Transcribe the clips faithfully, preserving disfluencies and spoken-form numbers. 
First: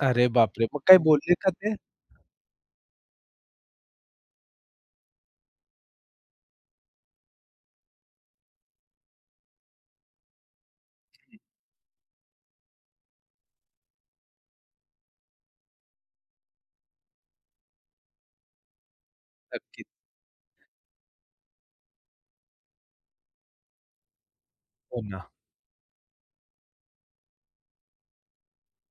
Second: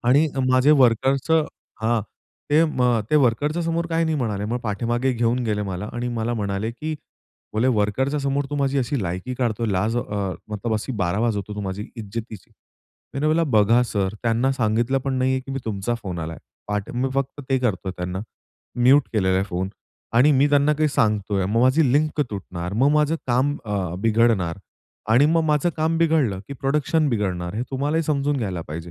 अरे, आणि अ, बापरे! माझे मग काय वर्करच बोलले का ते? हां, ते म ते वर्करच्या समोर काही नाही म्हणाले. मग पाठीमागे घेऊन गेले मला आणि मला म्हणाले की बोलले, "वर्करच्या समोर तू माझी अशी लायकी काढतोय लाज अ, मतलब अशी बार वाजवतो तू माझी इज्जतीची." त्यांना म्हणल, "बघा सर, त्यांना सांगितलं पण नाहीये की मी तुमचा फोन आलाय. [unintelligible] मी फक्त ते करतोय त्यांना म्यूट केलेला आहे फोन नक्कीच. आणि मी त्यांना काही सांगतोय. मग माझी लिंक तुटणार. मग माझं काम अ, बिघडणार हो आणि ना. मग माझं काम बिघडलं की प्रोडक्शन बिघडणार हे तुम्हालाही समजून घ्यायला पाहिजे."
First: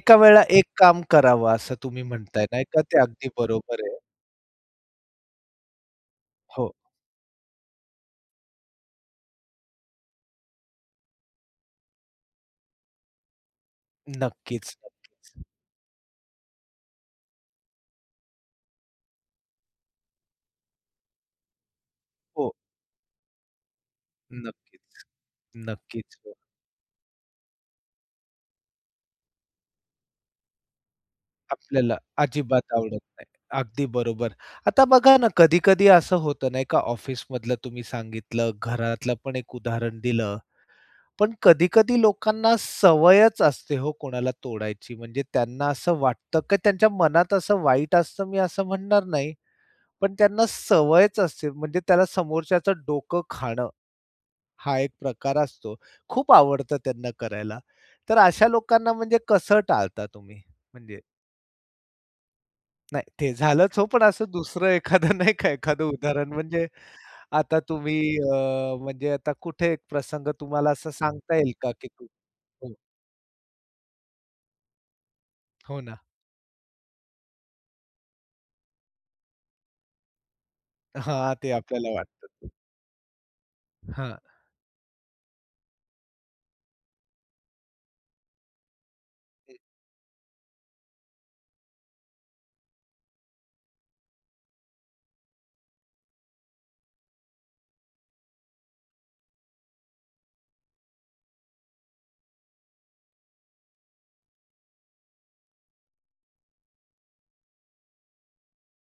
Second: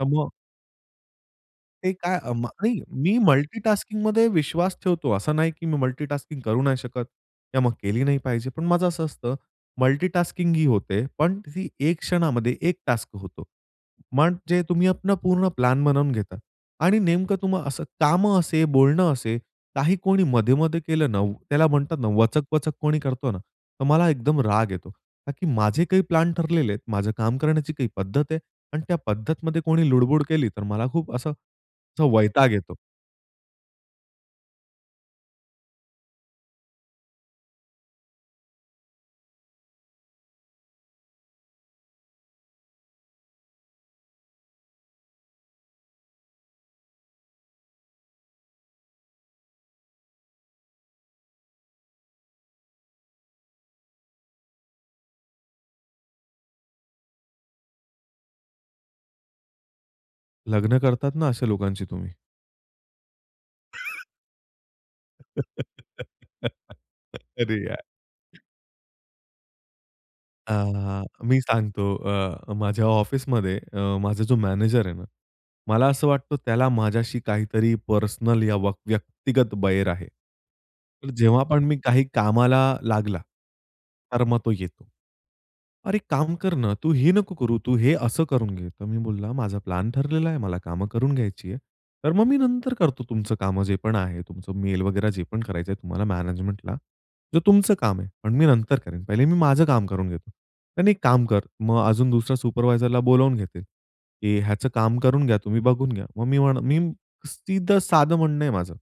तर मग वेळेला एक काम करावं, असं ते तुम्ही काय अ, म्हणताय म नाही का? नाही ते मी अगदी बरोबर आहे. मल्टीटास्किंगमध्ये विश्वास ठेवतो असं नाही की मी मल्टीटास्किंग करू हो. नाही शकत किंवा मग केली नाही पाहिजे. पण माझं असं असतं मल्टीटास्किंग ही होते. पण ती एक क्षणामध्ये एक टास्क होतो. मग जे नक्कीच, तुम्ही नक्कीच. आपण पूर्ण प्लॅन बनवून घेता आणि नेमकं तुम्हाला असं काम असेल, बोलणं असेल, काही कोणी मध्ये-मध्ये केलं ना, त्याला म्हणतात ना हो. वचक-वचक कोणी करतो ना, तर मला एकदम राग येतो. नक्कीच, का की माझे काही नक्कीच. प्लॅन हो. ठरलेले आहेत, माझं काम करण्याची काही पद्धत आहे अन् त्या पद्धतीमध्ये कोणी लुडबुड केली तर मला खूप असं आपल्याला असं वैताग अजिबात येतो. आवडत नाही. अगदी बरोबर. आता बघा ना, कधी-कधी असं होतं नाही का, ऑफिसमधलं तुम्ही सांगितलं, घरातलं पण एक उदाहरण दिलं. पण कधी-कधी लोकांना सवयच असते हो, कोणाला तोडायची म्हणजे त्यांना असं वाटतं, की त्यांच्या मनात असं वाईट असतं मी असं म्हणणार नाही. पण त्यांना सवयच असते म्हणजे त्याला समोरच्याचं डोकं खाणं, हा एक प्रकार असतो. खूप आवडतं त्यांना करायला. तर अशा लोकांना म्हणजे कसं टाळता तुम्ही लग्न म्हणजे? करतात ना अशा लोकांशी तुम्ही. नाही ते झालंच हो, पण असं दुसरं एखादं नाही का एखादं उदाहरण म्हणजे अरे! आता यार. तुम्ही अ, म्हणजे आता कुठे एक प्रसंग तुम्हाला असं हां. सांगता मी येईल का? सांगतो की. अ, हं. माझ्या ऑफिसमध्ये अ, माझा जो मॅनेजर आहे ना. हो मला ना. असं वाटतं, त्याला माझ्याशी काहीतरी पर्सनल या व्यक्त व्यक्तिगत वैर आहे. पण हां. जेव्हा ते पण मी आपल्याला काही वाटतं. [unintelligible] कामाला लागला. हां. तर मग तो येतो. "अरे, एक काम कर ना, तू ही नको करू, तू हे असं करून घे." तर मी बोलला, हं. "माझा प्लॅन ठरलेला आहे, मला कामं करून घ्यायची आहे. तर मग मी नंतर करतो, तुमचं काम जे पण आहे तुमचं मेल वगेरे जे पण करायचं आहे तुम्हाला मॅनेजमेंटला. जो तुमचं काम आहे, पण मी नंतर करेन. पहिले मी माझं काम करून घेतो." नाही, नाही एक काम कर. मग अजून दुसऱ्या सुपरवायझरला बोलावून घेतील की, "ह्याचं काम करून घ्या, तुम्ही बघून घ्या." मग मी मी सिधे साद म्हणणं आहे माझं.